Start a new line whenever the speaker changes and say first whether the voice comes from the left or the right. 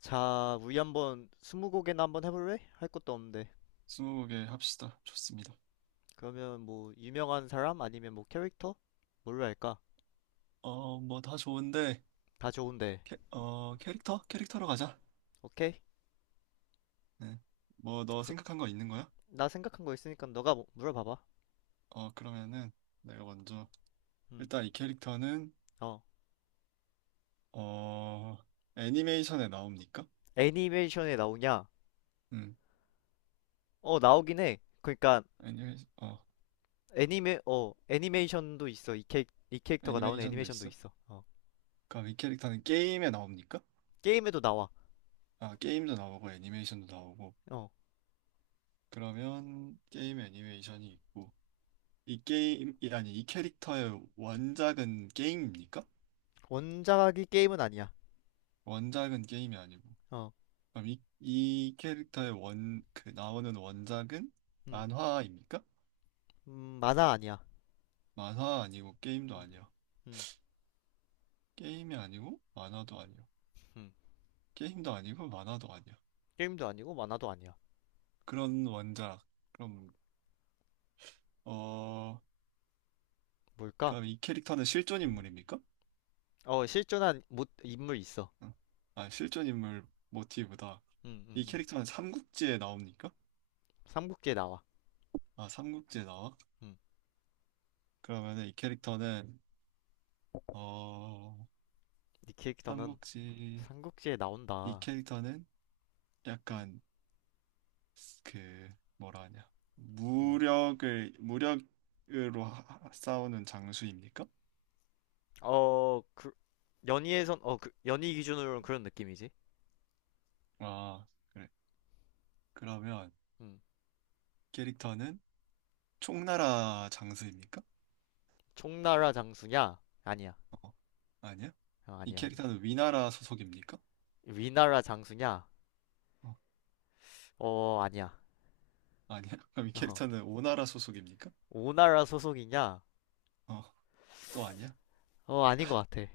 left: 자, 우리 한번 스무고개나 한번 해볼래? 할 것도 없는데.
right: 스무 개 합시다. 좋습니다.
left: 그러면 뭐 유명한 사람 아니면 뭐 캐릭터? 뭘로 할까?
right: 뭐 다 좋은데,
left: 다 좋은데.
right: 캐릭터? 캐릭터로 가자.
left: 오케이?
right: 네. 뭐 너
left: 그,
right: 생각한 거 있는 거야?
left: 나 생각한 거 있으니까 너가 물어봐봐.
right: 그러면은 내가 먼저
left: 음.
right: 일단 이 캐릭터는
left: 어.
right: 어, 애니메이션에 나옵니까?
left: 애니메이션에 나오냐?
right: 음,
left: 어, 나오긴 해. 그러니까
right: 애니메이션, 어,
left: 애니메이션도 있어. 이 캐릭터가 나오는
right: 애니메이션도
left: 애니메이션도
right: 있어?
left: 있어. 어.
right: 그럼 이 캐릭터는 게임에 나옵니까?
left: 게임에도 나와.
right: 아, 게임도 나오고 애니메이션도 나오고.
left: 어.
right: 그러면 게임 애니메이션이 있고 이 게임, 이- 아니 이 캐릭터의 원작은 게임입니까?
left: 원작이 게임은 아니야.
right: 원작은 게임이 아니고.
left: 어.
right: 그럼 이 캐릭터의 그 나오는 원작은
left: 음.
right: 만화입니까?
left: 음, 만화 아니야.
right: 만화 아니고 게임도
left: 음.
right: 아니야.
left: 음.
right: 게임이 아니고 만화도 아니야.
left: 음.
right: 게임도 아니고 만화도 아니야.
left: 게임도 아니고 만화도 아니야.
right: 그런 원작. 그럼, 어,
left: 뭘까?
right: 그럼 이 캐릭터는 실존 인물입니까?
left: 어, 실존한 못, 인물 있어.
right: 어. 아, 실존 인물 모티브다.
left: 응, 응,
right: 이
left: 응.
right: 캐릭터는 삼국지에 나옵니까?
left: 삼국지에 나와.
right: 아, 삼국지에 나와?
left: 응.
right: 그러면은 어,
left: 네 캐릭터는
right: 삼국지,
left: 삼국지에
right: 이
left: 나온다.
right: 캐릭터는
left: 응.
right: 약간 그 뭐라 하냐
left: 뭐.
right: 무력을 무력으로 싸우는 장수입니까?
left: 어, 그, 연희에선, 어, 그, 연희 기준으로는 그런 느낌이지.
right: 아 그래. 그러면
left: 응.
right: 캐릭터는 총나라 장수입니까?
left: 총나라 장수냐? 아니야.
right: 어, 아니야.
left: 어,
right: 이
left: 아니야, 아니야.
right: 캐릭터는 위나라 소속입니까?
left: 위나라 장수냐?
right: 어,
left: 어, 아니야.
right: 아니야. 그럼 이
left: 어.
right: 캐릭터는 오나라 소속입니까?
left: 오나라 소속이냐?
right: 어, 또 아니야.
left: 어, 아닌 것 같아.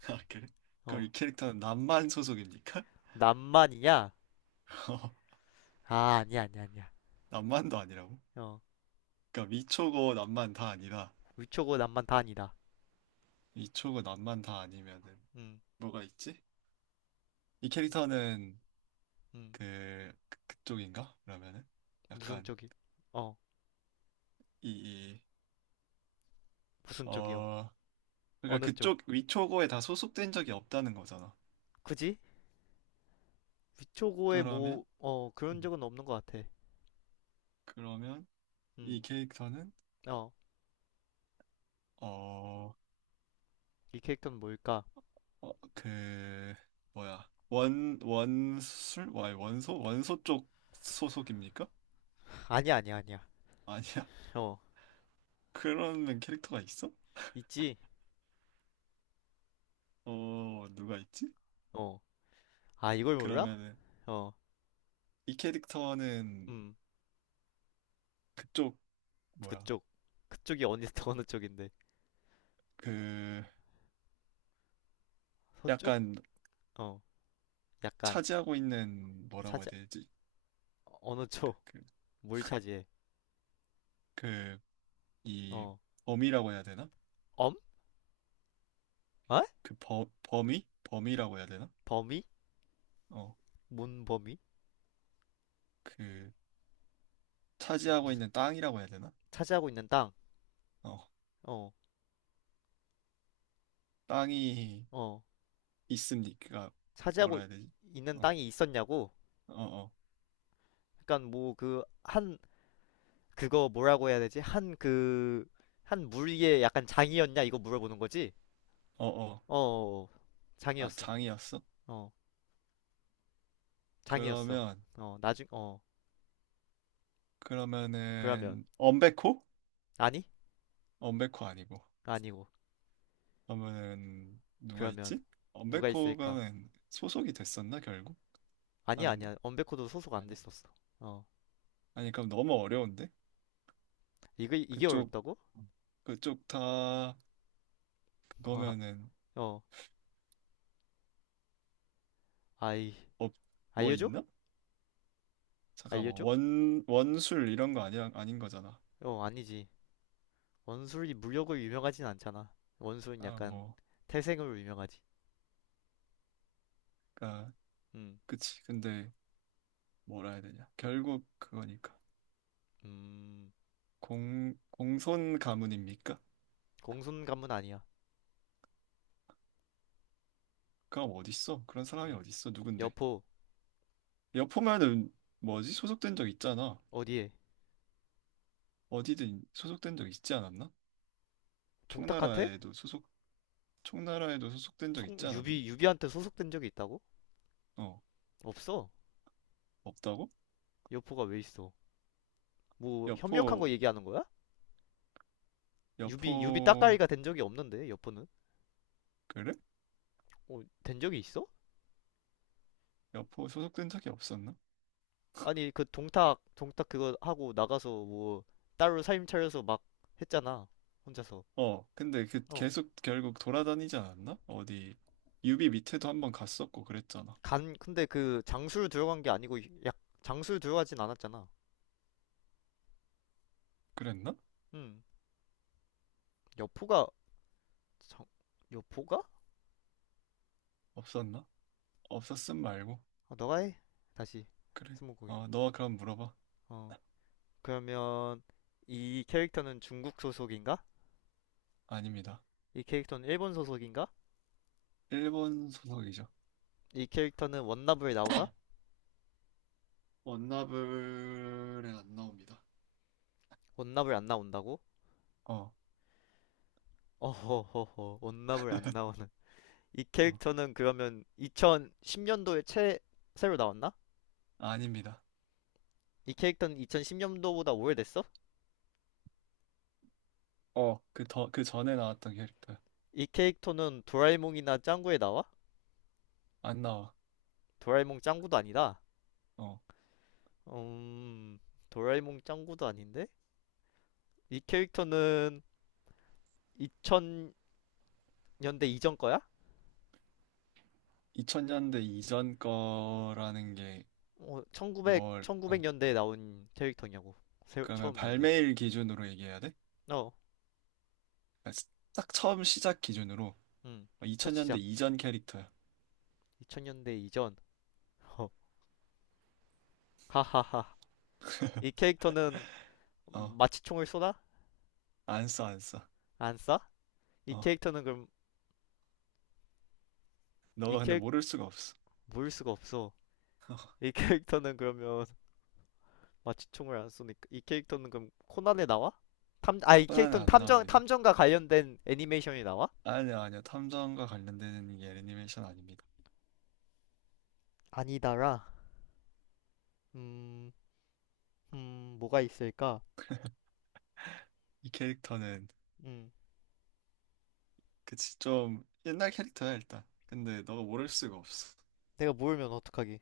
right: 아 그래, 그럼
left: 어.
right: 이 캐릭터는 남만 소속입니까?
left: 남만이냐?
right: 어,
left: 아, 아니야, 아니야, 아니야.
right: 남만도 아니라고.
left: 어.
right: 그러니까 위초고 남만 다 아니다.
left: 위초고 남만 다 아니다.
right: 위초고 남만 다 아니면은
left: 응,
right: 뭐가 있지? 이 캐릭터는
left: 응.
right: 그쪽인가? 그러면은
left: 무슨
right: 약간
left: 쪽이? 어,
right: 이, 이,
left: 무슨 쪽이요?
right: 어 그러니까
left: 어느 쪽?
right: 그쪽 위초고에 다 소속된 적이 없다는 거잖아.
left: 굳이? 위초고에
right: 그러면
left: 뭐, 어, 그런
right: 음,
left: 적은 없는 것 같아.
right: 그러면 이
left: 음,
right: 캐릭터는
left: 어, 이 캐릭터는 뭘까?
right: 어그 뭐야 원 원술 와 원소 쪽 소속입니까?
left: 아니야, 아니야, 아니야.
right: 아니야.
left: 어,
right: 그러면 캐릭터가 있어?
left: 있지?
right: 어, 누가 있지?
left: 어, 아, 이걸 몰라?
right: 그러면은
left: 어,
right: 이 캐릭터는
left: 음,
right: 그쪽 뭐야
left: 그쪽. 그쪽이 어느, 어느 쪽인데?
right: 그
left: 서쪽?
right: 약간
left: 어, 약간,
right: 차지하고 있는 뭐라고 해야
left: 차지,
right: 되지?
left: 어느 쪽?
right: 그,
left: 뭘 차지해?
right: 그, 이
left: 어,
right: 범위라고 해야 되나?
left: 엄? 어?
right: 그 범위? 범위라고 해야 되나?
left: 범위?
right: 어,
left: 뭔 범위?
right: 그 차지하고
left: 무슨,
right: 있는 땅이라고 해야 되나?
left: 차지하고 있는 땅?
right: 어,
left: 어,
right: 땅이
left: 어,
right: 있습니까? 뭐라
left: 차지하고
right: 해야 되지?
left: 있는
right: 어,
left: 땅이 있었냐고?
right: 어, 어,
left: 약간 뭐, 그, 한, 그거 뭐라고 해야 되지? 한 그, 한 물 위에 약간 장이었냐? 이거 물어보는 거지?
right: 어, 어.
left: 어, 어, 어.
right: 아,
left: 장이었어.
right: 장이었어?
left: 어, 장이었어.
right: 그러면,
left: 어, 나중, 어, 그러면,
right: 그러면은 엄베코?
left: 아니?
right: 엄베코 아니고.
left: 아니고.
right: 그러면은 누가
left: 그러면,
right: 있지?
left: 누가 있을까?
right: 엄베코가는 소속이 됐었나 결국?
left: 아니야,
right: 다른데?
left: 아니야. 언베코도 소속 안
right: 아니야?
left: 됐었어. 어,
right: 아니 그럼 너무 어려운데?
left: 이거, 이게
right: 그쪽
left: 어렵다고?
right: 그쪽 다 그거면은
left: 어, 아이,
right: 업 뭐
left: 알려줘?
right: 있나? 잠깐만
left: 알려줘?
right: 원 원술 이런 거 아니야 아닌 거잖아.
left: 어, 아니지. 원술이 물력으로 유명하진 않잖아. 원술은
right: 아
left: 약간
right: 뭐
left: 태생으로 유명하지.
right: 그니까
left: 음,
right: 그치 근데 뭐라 해야 되냐 결국 그거니까
left: 음,
right: 공 공손 가문입니까?
left: 공손 가문 아니야.
right: 그럼 어딨어? 그런 사람이
left: 음.
right: 어딨어? 누군데?
left: 여포.
right: 여포면은 뭐지 소속된 적 있잖아.
left: 어디에?
right: 어디든 소속된 적 있지 않았나?
left: 동탁한테?
right: 총나라에도 소속 총나라에도 소속된 적
left: 청
right: 있지 않았나?
left: 유비한테 소속된 적이 있다고?
right: 어,
left: 없어.
right: 없다고?
left: 여포가 왜 있어? 뭐 협력한
right: 여포
left: 거 얘기하는 거야? 유비
right: 여포
left: 따까이가 된 적이 없는데 여포는?
right: 그래?
left: 어, 된 적이 있어?
right: 여포 소속된 적이 없었나?
left: 아니 그 동탁 그거 하고 나가서 뭐 따로 사임 차려서 막 했잖아. 혼자서.
right: 어, 근데 그
left: 어.
right: 계속 결국 돌아다니지 않았나? 어디 유비 밑에도 한번 갔었고 그랬잖아.
left: 간 근데 그장를 들어간 게 아니고 약장를 들어가진 않았잖아.
right: 그랬나?
left: 음. 여포가 장 여포가?
right: 없었나? 없었음 말고.
left: 아, 너가 해. 다시
right: 그래.
left: 스무고개.
right: 어, 너 그럼 물어봐.
left: 어. 그러면 이 캐릭터는 중국 소속인가?
right: 아닙니다.
left: 이 캐릭터는 일본 소속인가?
right: 일본 소속이죠.
left: 이 캐릭터는 원나블에 나오나?
right: 원나블에 안 나옵니다.
left: 원나블 안 나온다고?
right: 어,
left: 어허허허, 원나블 안 나오는. 이
right: 어,
left: 캐릭터는 그러면 2010년도에 최, 새로 나왔나?
right: 아닙니다.
left: 이 캐릭터는 2010년도보다 오래됐어?
right: 그 전에 나왔던 캐릭터.
left: 이 캐릭터는 도라에몽이나 짱구에 나와?
right: 안 나와.
left: 도라에몽 짱구도 아니다.
right: 어,
left: 음, 도라에몽 짱구도 아닌데? 이 캐릭터는 2000년대 이전 거야?
right: 2000년대 이전 거라는 게
left: 어, 1900,
right: 뭘,
left: 구백
right: 어,
left: 년대에 나온 캐릭터냐고. 새,
right: 그러면
left: 처음 나온 게.
right: 발매일 기준으로 얘기해야 돼?
left: 어,
right: 딱 처음 시작 기준으로
left: 음. 첫
right: 2000년대
left: 시작.
right: 이전 캐릭터야.
left: 2000년대 이전. 어, 하하하. 이 캐릭터는
right: 어,
left: 마취총을 쏘나?
right: 안 써, 안 써.
left: 안 쏴? 이
right: 어,
left: 캐릭터는 그럼, 이
right: 너가 근데
left: 캐릭,
right: 모를 수가 없어.
left: 모일 수가 없어. 이 캐릭터는 그러면 마취총을 안 쏘니까. 이 캐릭터는 그럼 코난에 나와? 탐, 아, 이
right: 코난에
left: 캐릭터는
right: 안
left: 탐정,
right: 나옵니다.
left: 탐정과 관련된 애니메이션이 나와?
right: 아니야, 아니야. 탐정과 관련된 게 애니메이션 아닙니다.
left: 아니다라. 음, 뭐가 있을까?
right: 이 캐릭터는
left: 음,
right: 그치 좀 옛날 캐릭터야 일단. 근데 너가 모를 수가 없어.
left: 내가 모르면 어떡하기.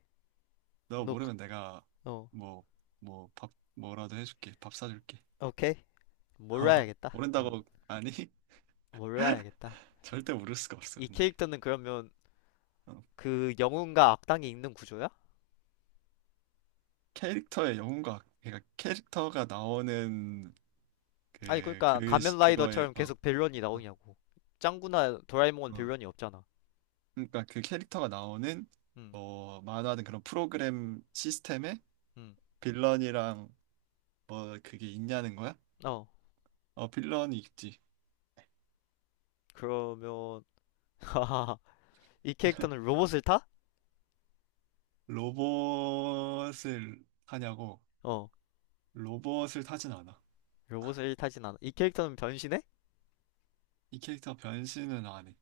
right: 너가
left: 너,
right: 모르면 내가
left: 어.
right: 뭐 뭐 밥 뭐라도 해줄게. 밥 사줄게.
left: 오케이.
right: 어,
left: 몰라야겠다. 어,
right: 모른다고 아니
left: 몰라야겠다.
right: 절대 모를 수가 없어
left: 이
right: 근데.
left: 캐릭터는 그러면
right: 어,
left: 그 영웅과 악당이 있는 구조야?
right: 캐릭터의 영웅과 그러니까 캐릭터가 나오는
left: 아니, 그러니까
right: 그거에
left: 가면라이더처럼 계속 빌런이
right: 어,
left: 나오냐고. 짱구나 도라에몽은
right: 어.
left: 빌런이 없잖아.
right: 그러니까 그 캐릭터가 나오는
left: 음,
right: 뭐 만화든 그런 프로그램 시스템에
left: 음.
right: 빌런이랑 뭐 그게 있냐는 거야?
left: 어,
right: 어, 빌런이 있지.
left: 그러면 이 캐릭터는 로봇을 타?
right: 로봇을 타냐고.
left: 어,
right: 로봇을 타진 않아.
left: 로봇을 타진 않아. 이 캐릭터는 변신해?
right: 이 캐릭터 변신은 안 해.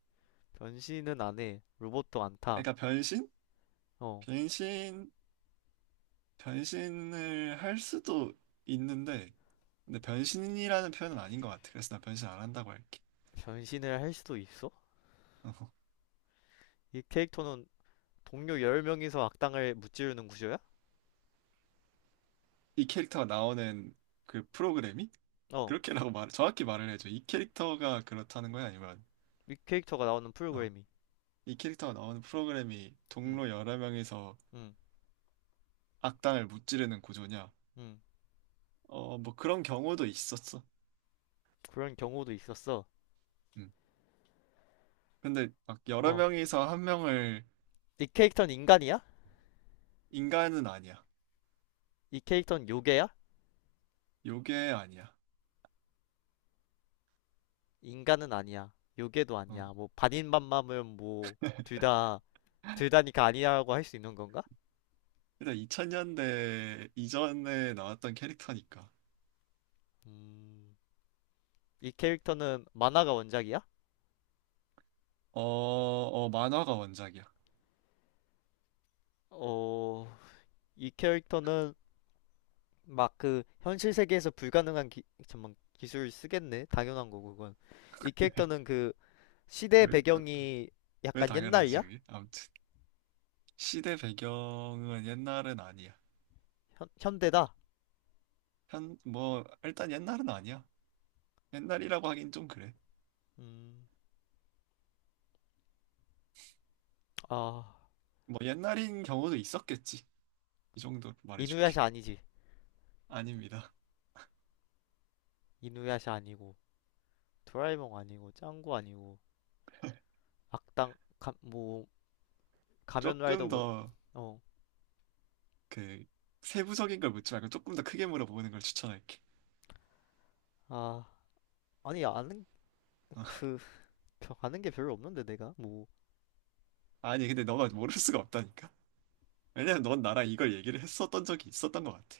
left: 변신은 안 해. 로봇도 안 타.
right: 그러니까 변신?
left: 어,
right: 변신, 변신을 할 수도 있는데, 근데 변신이라는 표현은 아닌 것 같아. 그래서 나 변신 안 한다고 할게.
left: 변신을 할 수도 있어? 이 캐릭터는 동료 10명이서 악당을 무찌르는 구조야?
right: 이 캐릭터가 나오는 그 프로그램이
left: 어.
right: 그렇게라고 정확히 말을 해줘. 이 캐릭터가 그렇다는 거야? 아니면,
left: 이 캐릭터가 나오는
right: 어,
left: 프로그램이.
right: 이 캐릭터가 나오는 프로그램이
left: 음,
right: 동료 여러 명에서
left: 음,
right: 악당을 무찌르는 구조냐?
left: 음.
right: 뭐 그런 경우도 있었어.
left: 그런 경우도 있었어.
right: 음. 근데 막 여러
left: 어.
right: 명에서 한 명을
left: 이 캐릭터는 인간이야?
right: 인간은 아니야.
left: 이 캐릭터는 요괴야?
right: 요게 아니야.
left: 인간은 아니야. 요괴도
right: 어.
left: 아니야. 뭐 반인반마면 뭐 둘 다, 둘 다니까 아니라고 할 수 있는 건가?
right: 일단 2000년대 이전에 나왔던 캐릭터니까.
left: 음. 이 캐릭터는 만화가 원작이야?
right: 만화가 원작이야.
left: 어. 이 캐릭터는 막 그 현실 세계에서 불가능한 기, 잠만 기술을 쓰겠네. 당연한 거고 그건. 이 캐릭터는 그 시대
right: 왜, 왜,
left: 배경이
right: 왜
left: 약간
right: 당연하지,
left: 옛날이야?
right: 그게? 아무튼. 시대 배경은 옛날은 아니야.
left: 현- 현대다.
right: 뭐, 일단 옛날은 아니야. 옛날이라고 하긴 좀 그래.
left: 음, 아,
right: 뭐 옛날인 경우도 있었겠지. 이 정도로 말해줄게.
left: 이누야샤 아니지.
right: 아닙니다.
left: 이누야샤 아니고, 도라에몽 아니고, 짱구 아니고, 악당, 가, 뭐, 가면라이더
right: 조금
left: 뭐,
right: 더
left: 어,
right: 그 세부적인 걸 묻지 말고 조금 더 크게 물어보는 걸 추천할게.
left: 아, 아니, 아는,
right: 어.
left: 벼- 아는 게 별로 없는데, 내가? 뭐,
right: 아니 근데 너가 모를 수가 없다니까. 왜냐면 넌 나랑 이걸 얘기를 했었던 적이 있었던 것 같아.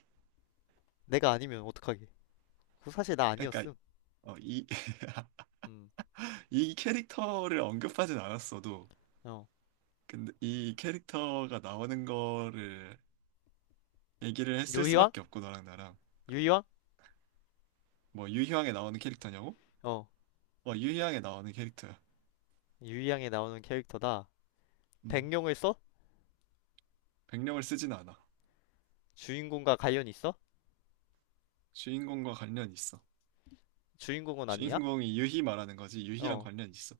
left: 내가 아니면 어떡하게. 그 사실 나
right: 그러니까
left: 아니었음.
right: 어, 이,
left: 음,
right: 이 캐릭터를 언급하진 않았어도
left: 어.
right: 근데 이 캐릭터가 나오는 거를 얘기를 했을
left: 유희왕?
right: 수밖에 없고 너랑 나랑
left: 유희왕?
right: 뭐 유희왕에 나오는 캐릭터냐고?
left: 어,
right: 어, 유희왕에 나오는 캐릭터야.
left: 유희왕에 나오는 캐릭터다.
right: 음.
left: 백룡을 써?
right: 백령을 쓰진 않아.
left: 주인공과 관련이 있어?
right: 주인공과 관련이 있어.
left: 주인공은 아니야?
right: 주인공이 유희 말하는 거지. 유희랑
left: 어,
right: 관련이 있어.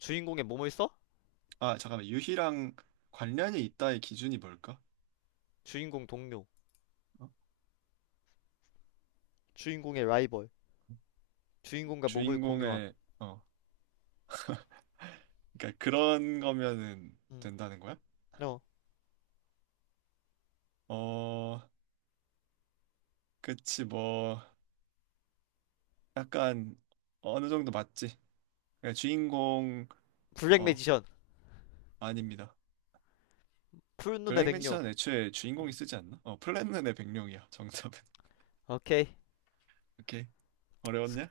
left: 주인공의 몸을 써?
right: 아, 잠깐만. 유희랑 관련이 있다의 기준이 뭘까?
left: 주인공 동료.
right: 어?
left: 주인공의 라이벌. 주인공과 몸을 공유함.
right: 주인공의 어, 그러니까 그런 거면은
left: 음.
right: 된다는 거야?
left: 어.
right: 어, 그치 뭐 약간 어느 정도 맞지. 그러니까
left: 블랙
right: 어,
left: 매지션.
right: 아닙니다.
left: 푸른 눈의
right: 블랙
left: 백룡.
right: 매지션 애초에 주인공이
left: 음.
right: 쓰지 않나? 플랜은의 백령이야. 정답은.
left: 오케이.
right: 오케이. 어려웠냐?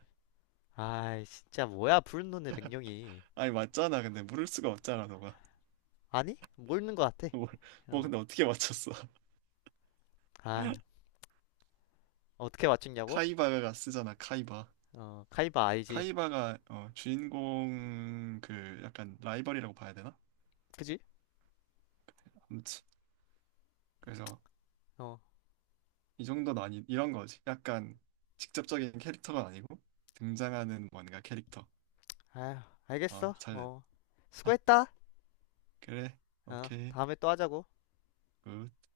left: 아이, 진짜 뭐야, 푸른 눈의 백룡이.
right: 아니 맞잖아. 근데 모를 수가 없잖아, 너가.
left: 아니? 뭐 있는 것 같아.
right: 뭐,
left: 어.
right: 근데 어떻게 맞췄어?
left: 아, 어떻게 맞췄냐고?
right: 카이바가 쓰잖아, 카이바.
left: 어, 카이바 알지.
right: 카이바가 주인공 그 약간 라이벌이라고 봐야 되나?
left: 그지?
right: 아무튼 그래서
left: 어.
right: 이 정도는 아니 이런 거지. 약간 직접적인 캐릭터가 아니고 등장하는 뭔가 캐릭터.
left: 아,
right: 아,
left: 알겠어.
right: 잘됐다.
left: 어. 수고했다.
right: 그래,
left: 어,
right: 오케이,
left: 다음에 또 하자고.
right: 굿.